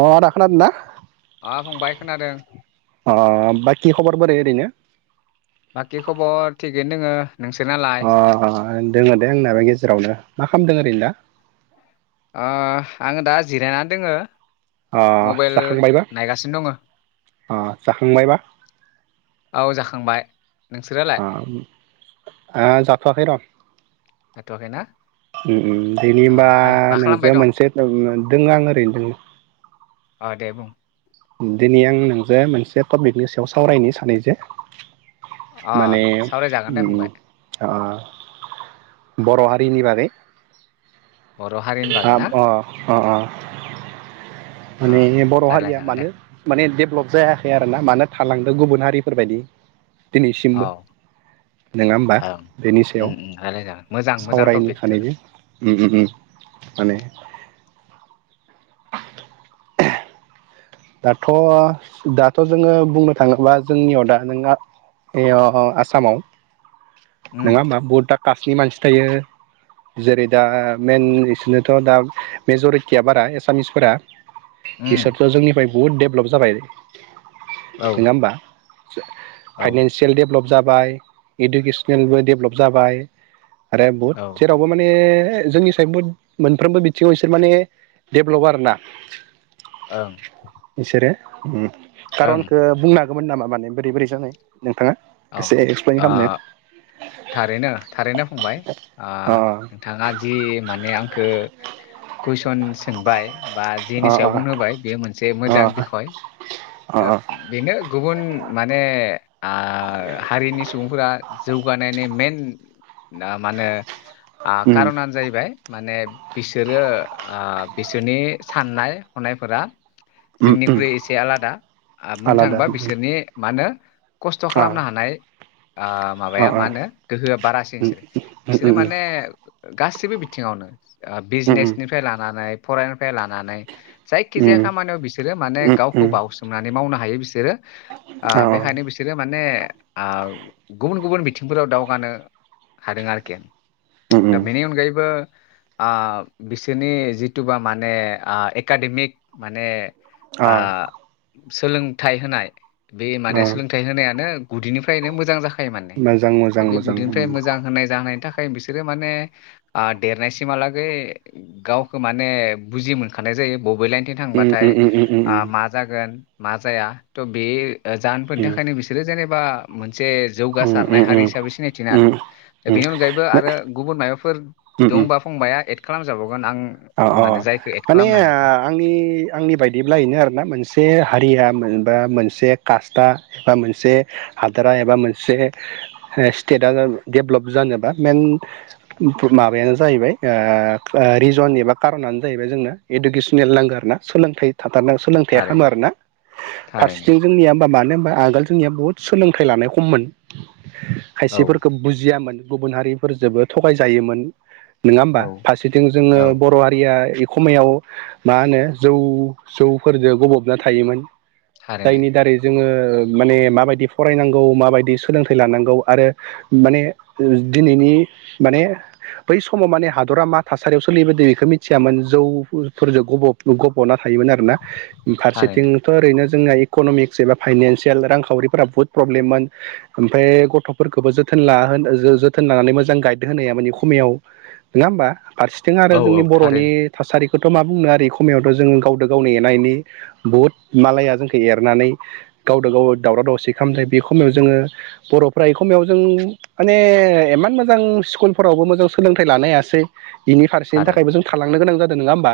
अ आदा खोना दोंना अ फंबाय खोनादों अ बाय खि खबर बोरै ओरैनो। बाखि खबर थिगैनो दोङो नोंसोरनालाय अ दोङो दे आंनियाबो गेजेरावनो मा खालामदों। गैला। ओ आङो दा जिरायनानै दोङो अह मबाइल जाखांबायबा नायगासिनो दङ अह जाखांबायबा। औ जाखांबाय नोंसोरालाय आम ओ जाख थवाखै र' हाथआखैना। उम उम बिनिबा खालामबाय नोंजों दं मोनसे दों आं ओरैनो दों ओ दे बुं। दिनै आं नोंजों मोनसे टपिकनि सायाव सावरायनो सानै जो। अ माने सावरायजागोन दे उम फंबाय आ बर' हारिनि बागै। बर' हारिनि ओ बागै ना अ अ अ। अ माने बर हारिया रायलायजागोन दे मानो माने डेभलप जायाखै आरो ना मानो थालांदों गुबुन हारिफोरबायदि। औ दिनैसिमबो नङा होमबा ओं बेनि सायाव उम उम रायलायजागोन मोजां मोजां सावरायनो टपिक जागोन सानैजों उम माने दाथ' दाथ' जोङो बुंनो थाङोबा जोंनियाव दा नों आसामाव उम नङा होमा बुहुदा कास्टनि मानसि थायो जेरै दा मेन इसोरनोथ' दा मेजरिटिया बारा एसामिसफोरा। उम बिसोरथ' जोंनिबायद बुहुद दडेभलप जाबाय। औ नङा हबा औ फाइनानसियेल डेभलप जाबाय एडकेस खेनबो डेभलप जाबाय। आरो बहुद जेरावबो माने ए जोंनि साय बुहुद मोनफ्रोमबो बिथिङाव इसोर माने डेभलप आरोना ओं इसोरो उम ओं खारनखौ बुंनो हांगोमोन नामा? माने बोरै बोरै जानाय? नोंथाङा औ एसे एक्सप्लइेन ओ खालामनो थारैनो थारैनो फंबाय ओ अ नोंथाङा जि माने आंखो कुइसन सोंनाय बा अ जेनि सायाव अ बुंनो होबाय बेयो मोनसे मोजां अ बिखय अ दा अ बेनो गुबुन माने आ ओ हारिनि सुबुंफोरा जौगानायनि मेन ना मा होनो उम खार'नानो जाहैबाय माने बिसोरो ओ बिसोरनि साननाय हनायफोरा उम उम जोंनिख्रुइ एसे आलादा बुंनो आलादा थाङोबा बिसोरनि मा होनो खस्थ' अ खालामनो हानाय ओ अ माबाया अ मा होनो गोहोआ बारासिन उम बिसोरो बिसोरो उम माने गासिबो बिथिङावनो बिजनेसनिफ्राय लानानै फराय लानानै जायखि उम जाया खामानियाव बिसोरो माने उम गावखौ उम बावउसोमनानै मावनो। हायो बिसोरो। ओ अ बेखायनो बिसोरो माने ओ गुबुन गुबुन बिथिंफोराव दावगानो हादों आरोखि। उम दा उम बेनि अनगयैबो। ओ बिसोनि जिथ बा माने एकाडेमिक माने अ आ। सोलोंथाइ होनाय। बे अ माने सोलोंथा। होनायानो गुदिनिफ्रायनो मोजां जाखा फाथो माने मोजां मोजां दा बे मोजां उम गुदैनिफ्राय मोजां होनाय जाहोनायनि थाखाय। बिसोरो माने ओ देरनायसिमहालागै गावखौ माने बुजि मोनखानाय जायो। बबे लाइनथिं उम उम उम उम उम थांनायानो मा जागोन। मा जाया थ' बे जानो मोन थाखाय उम [unintelligible] बे जेनेबा मोन बे उम जौगासारनाय हारि उम हिसाबै सिनायथिनो उम हादों ओ उम बेनि अनगायैबो आरो उम गुबुन माबाफोर उम दंबा फंबाया? खालामजाबावौ अ अ माने ओ हायाखै आंनि आंनि बायदिब्ला इनो आरोना मोनसे हारिया ओ मोनसे खासथा बा मोनसे हादोरा एबा मोनसे ओ सिथेदा देबॣंक जानोबा मेन माबायो जाहैबाय ओ रिजन कारनानो जाहैबाय जोंनो इडुकेसनेल नांगौ आर ना सोलोंथाइ। थाथारनो सोलोंथाइया खालामो थारैनो आरोना थारैनो फारसेथिं जोंनिया मानो होनबा आगोल जोंनिया बुहुत सोलोंथाइ लानाया खममोन। औ खायसेफोरखौ बुजियामोन। गुबुन हारिफोरजोंबो थगायजायोमोन। नङा होमबा? औ फारसेथिं जोङो औ बर' हारिया एखमायाव मा होनो जौ जौफोरजों गबबना थायोमोन। थारैनो जायनि दारै जोङो माने माबायदि फरायनांगौ माबायदि सोलोंथाइ लानांगौ आरो माने दिनैनि माने बै समाव माने हादरा मा थासारियाव सोलिबोदों। मिथियामोन जौफोरजों गब गब'नानै थायोमोन आरोना थारैनो फारसेथिंथ' ओरैनो जोंना इकनमिक्स एबा फाइनानसियेल रांखावरिफोरा बुहुत प्रब्लेममोन ओमफ्राय गथफोरखौबो जोथोनला जो-थोन लानानै मोजां गाइद होना या माने खमयाव नङा होमबा? फारसेथिं आरो औ जोंनि औ बरनि थारैनो थासारिखौ। खौथ मा बुंनो आरो एखमयावथ जोङो गावद गावनि एनानायनि बुहुत मालाया जोंखौ एरनानै गावदो गाव दावराव दावसि खालामनाय बेखमयाव जोङो बरफ्रा एखमायाव जों माने इमान मोजां स्कुलफोरावबो मोजां सोलोंथाइ लानो हायासै इनि। बेनि थारैनो थाखायबो जों थालांनो गोनां जाद। नङा होमबा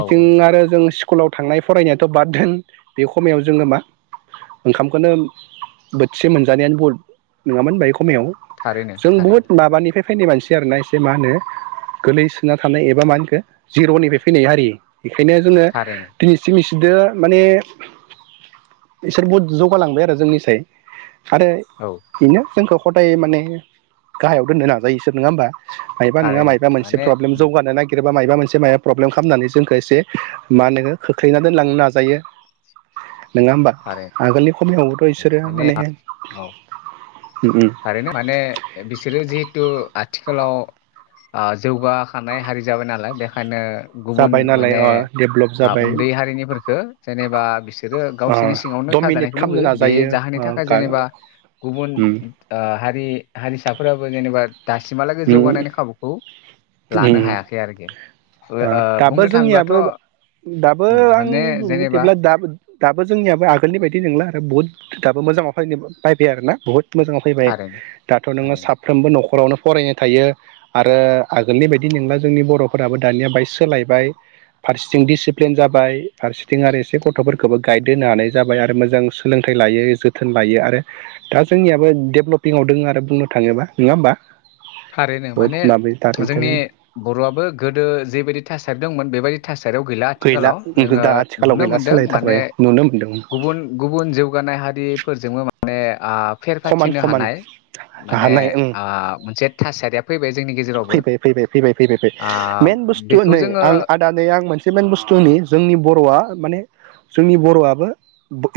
औ औ आरो जों। कुलाव थांनाय फरायनायाथ बाद दोन बे खमायाव जोङो मा ओंखामखौनो बोथिसे मोनजानायानो बुल नङामोन होन। खमायाव थारैनो जों बुहुद थारैनो माबानिफाय फानाय मानसि आरोना एसे मा होनो गोलै। ना थानाय एबा मा होनखो जिरनिफाय फैनाय हारि। बेखायनो जोङो थारैनो दिनैसिम। बिदो माने बिसोर बहुद जौगालांबाय आरो जोंनिसाय। आरे औ बेनो जोंखौ गथाय माने गाहायाव दोननो नाजायोसोर नङा होमबा। मायबा नङा थारैनो मायबा मोनसे माने उम जौगानो नागि। माबा मोनसे मा प्रब्लेम खालामनानै जोंखौ एसे माहोनो खोख्लैना दोनलांनो नाजायो। नङा होमबा थारैनो आगोलनि खमायाव। माने औ उम उम थारैनो माने बिसोरो जिहेथु। आथिखालाव ओ जौगाखानाय हारि जाबाय नालाय बेखायनो। गुबुन जाबाय नालाय माने अ डेभलप जाबाय आ-उन्दै हारिनिखो जेनेबा बिसोरो अ गावसोरनि सिङावनो डमिनेट थाजानायखौ खालामनो लुबैयो। बे नाजायो जाहोननि अ थाखाय गा जेनेबा गुबुन उम ओ हारि हारिसाफोर। बाबो जेनोबा उम लानो उम हायाखै आरोखि ओ- दाबो बुंनो थाङोब्लाथ' जोंनियाबो दाबो उम माने जेनेबा [unintelligible] दाबो जोंनियाबो आगोलनि बादि नोंला बुथ। दाबो मोजाङाव फैनो फैबाय बायबाय आरोना बहुद। मोजाङाव फैबाय थारैनो दाथ नोङो थारैनो साफ्रोमबो नखरावनो। फरायनो थायो आरो आगोलनि बायदि नंला जोंनि बरफोराबो दानिया बाहाय सोलायबाय फारसेथिं दिडिसिप्लिन जाबाय फारसेथिं आरो एसे गथफोरखौबो गाइद होनो हानाय जाबाय आरो मोजां सोलोंथाइ लायो जोथोन लायो आरो दा जोंनियाबो डेभ्लपिंआव दोङो आरो बुंनो थाङोबा नङा होमबा। थारैनो बहुद माने माबायो जोंनि थारैनो बरआबो गोदो जेबायदि थासारि दंमोन। बेबायदि थास गैला आथिखालाव जोङो दा आथिखालाव नुनो गैला मोनदों माने सोलायथारबाय नुनो मोनदों गुबुन गुबुन जौगानाय हारिफोरजोंबो। ने आफ फेर खमान फाथिनो खमान हानाय माने हानाय ओं आ- मोनसे। [unintelligible] [unintelligible] माने ओ बेखौ जोङो जोंनि बर'आबो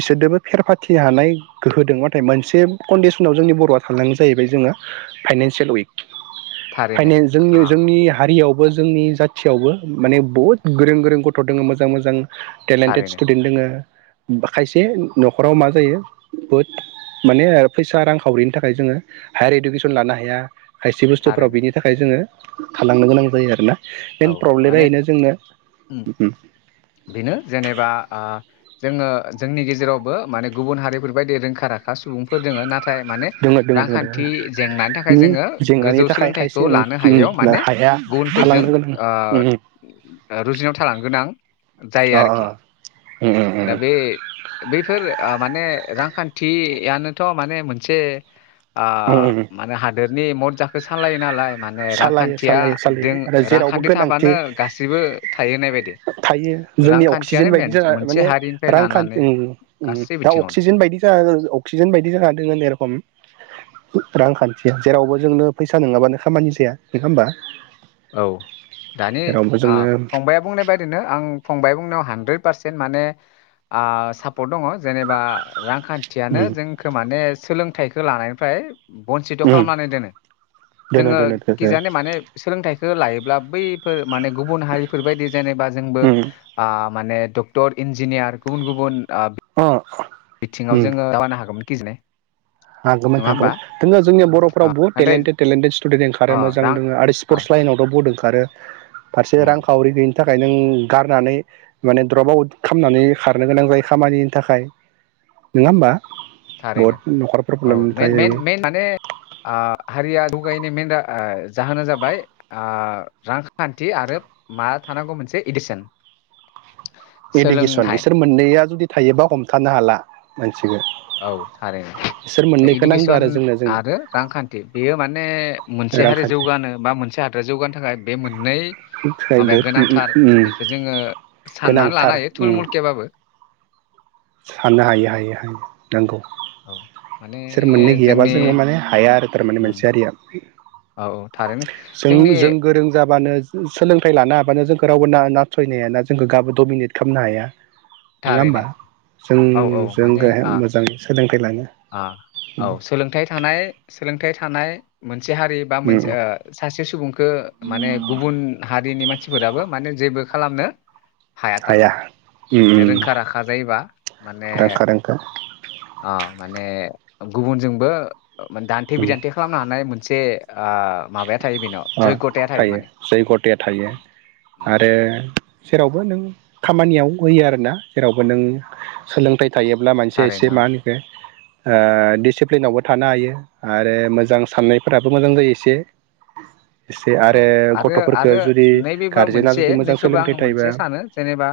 इसोरजोंबो फेर फाथि हानाय गोहो दं नाथाय मोनसे कन्डिसनाव जोंनि बर'आ थांलांगौ जाहैबाय जोङो फाइनानसियेल उइक थारैनो फाइनेन्स जोंनि आ जोंनि हारियाव जोंनि जाथियावबो माने बहुत गोरों गोरों गथ' दङ मोजां मोजां टेलेन्टेड थारैनो स्टुडेन्ट दोङो खायसे न'खराव मा जायो बहुद माने फैसा रांखावरिनि थाखाय जोङो हायार इडुकेसन लानो हाया खायसे बुस्थुफोराव थारैनो बेनि जोङो थालांनो गोनां जायो आरोना मेन औ प्रब्लेमा माने बेनो जोंनो उम बेनो जेनेबा ओ जोङो जोंनि गेजेरावबो माने गुबुन हारिफोरबायायदि रोंखा राखा सुबुंफोर दोङो नाथा य माने दोङो दोङो दोङो रांखान्थि जेंनानि थाखाय नि जोङो जेंनानि गोजौ थाखाय सोलोंथाइखौ खायसे उम लानो हायैयाव उम माने हाया गुबुनफोरजों थालांनो गोनां ओ उम रुजुुनाव थालां गोनां जायो अ आरोखि उम उम दा बे बैफोर माने रां खान्थियानोथ' माने मोनसे आ उम उम उम माने हान गदेरनि मदजा खो सालायो नालाय माने सालायो रांखान्थिया सालायो दों सालायो आरो रां जेरावबो गोनांथि थाबानो गासिबो थायोनो थायो जोंनि अक्सिजेन बायदि जाना मोनसे माने हारिनिफ्राय रांखान लानानै औ औ गासै दा बिथिङावनो अक्सिजेन बायदि जाना अक्सिजेन बायदि जाना दोङो जेरखम रांखान्थिया जेरावबो जोंनो फैसा नङाबानो खामानि जाया नङा होमबा औ दानि जेरावबो ओ जोंनो फंबाया बुंनाय बायदि नो आं फंबाय बुंनायाव हानद्रेद पार्सेट माने ओ सापर्ट दङ जेनेबा रां खान्थियनो उम जोंखौ माने सोलों थाइखो लानायनिफ्राय बनसिथ' उम खालामनानै दोनो दोनो जोङो दोनो दोनो खिजाने माने सोलोंथाइ खो लायोब्ला बैफोर माने गुबुन हारिफोर बायदि जेनेबा जोंबो उम माने डक्टर इन्जि जिनियार गुबुन गुबुन ओ अ बिथिङाव जोङो दावगानो हा हागौमोन खिजा ने हागोमोन हागोमोन दोङो जोंनि बर' अ बहुत नाथाय टेलेन्टेड टेलेन्टेड स्टुडेन्ट ओंखारो अ मोजां रां दङ आरो अ स्पर्टस लाइनावथ' बहुत ओं आरो फारसे उम रां खावरि थिं थाखाय नों गारनानै माने द्रप आउट खालामनानै खारनो गोनां जायो खामानिनि थाखाय नोङा होमबा? थारैनो बहुत न'खर औ मेन मेन मेन माने ओ हारिया दुगायनि मेन ओ जाहोना जाबाय ओ रांखान्थि आरो मा थानांगौ मोनसे एदिसन इडुकेसन इसोर मोननैया जुदि थायोबा हमथानो हाला मानसिखौ औ थारैनो इसोर दा मोननैखौ नांगौ आरो इडुकेसन जोंनो जोंनो आरो रांखान्थि बेयो माने मोनसे हारि रांखान्थि जौगानो बा मोनसे हादरा जौगानो थाखाय बे मोननै माबाया गोनांथार बहुद बेखौ जोङो साननानै गोनांथार लानो हायो थुलमुलकेबाबो साननो हायो हायो हायो नोंगौ औ माने बिसोर मोननै गैयाबा जोंनि जोङो माने हाया आरो थारमाने उम मोनसे हारिया औ औ थारैनो [unintelligible] जों जोंनि जों गोरों जाबानो सोलोंथाइ लानो हाबानो जोंखौ रावबो ना नाथयनो हायाना जोंखौ गाबो डमिनेट खामनो हाया। नोङा थारैनो होमबा जों औ जों [unintelligible] मोजां सोलों [unintelligible] अ औ सोलोंथ थानाय सोलोंथानाय थानाय मोन से मोन सासे सुबुंखो माने गुबुन हारिनि मान सिफोराबो माने जेबो खालामनो हाया थारमाने रोंखा राखा जायोबा माने रोंखा रोंखा अ ए गुबुनजोंबो दान्थे बिदान्थे खालामनो हानाय मोनसे ओ माबाया थायो बेनाव जयगथाया थायो माने जै गथाया थायो आरो जेरावबो नों खामानियाव होयो आरोना जेरावबो नों सोलोंथाइ थायोब्ला मानसिया एसे थारैनो मा होनखो ओ दिडिसिप्लिनावबो थानो हायो आरो मोजां साननायफोराबो मोजां जायो एसे एसे औ आरो आरो गथ'फोरखो आरो जुदि नैबेबो गारजेना मोनसे जुदि मोजां नैखौबो आं सोलोंथाइ थायोबा मोनसे सानो जेनेबा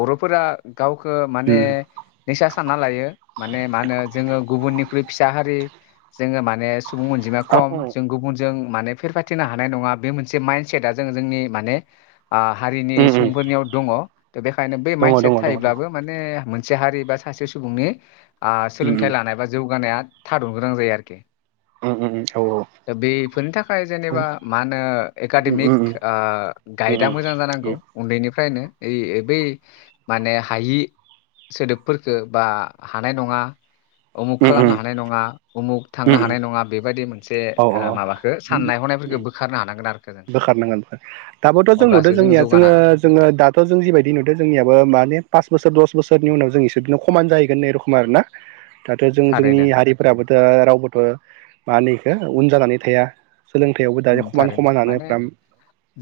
बर'फोरा गावखो माने उम नैसा सानना लायो माने मा होनो जोङो फुख्रि फिसा हारि जोङो माने सुबुं अनजिमाया औ खम जों गुबुनजों माने फेराथिनो ह हानाय नङा बे मोनसे माइन्दसेटआ जों जोंनि माने हारिनि उम उम सुबुंफोरनियाव दङ बेखायनो बै दङ माइनसिया दङ दङ थायोब्लाबो मानेसे मोनसे हारि बा सासे सुबुंनि ओ सोलोंथाइ लानाय बा जौगानाया थादनो गोनां जायो आरोखि उम औ उम दा बेफोरनि थाखाय जेनेबा मा होनो एकाडेमिक गाइदआ मोजां जानांगौ उन्दैनिफ्रायनो इ बै माने हायि सोदोबफोरफोरखौ बा हानाय नङा उमुख खालामनो हानाय नङा उमुख थांनो हानाय नङा बेबायदि मोन मोन माबाखौ साननाय हनायफोरखौ हानांगोन आरोखो जों बोखारनांगोनखार दाबोथ' जों नुदो अब्लासो जोंनिया जौगानो जोङो हागोन जोङो दाथ' जों जिबायदि नुददों जोंनियाबो माने पास बोसोर दस बोसोर बेनि उनाव जों इसोरजोंनो खमान जाहैगोन ने रखम आर ना दाथ' जों जोंनि थारैनो हारिफोराबोथ' रावबोथ' मानैै उन जानानै थाया सोलोंथायाइयावबो दायो ओम खमान थारैनो खमानानो माने फ्राम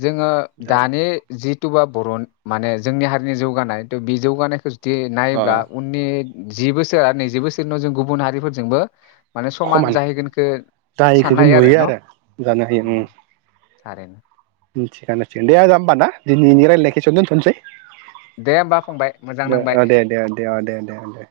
जोङो दा दानि जितुबा बर' माने जोंनि हारिनि जौगानाय थ' बे जौगानायखौ दि अ नायोब्ला उननि जि बोसोर आरो नैजि बोसोरनि उनाव जों गुबुन हारिफोरजोंबो माने समान खमान जाहैगोनखौ जायखौ साननो जों हायो आरो नुयो न उम [inaudible] [unintelligible] थिगानो थिगानो आजा होमबा ना दिनैनि रायलायनायखौ एसेयावनो दोनथ'नोसै दे होमबा फंबाय मोजां दे नांबाय ओ दे दे दे अ दे दे दे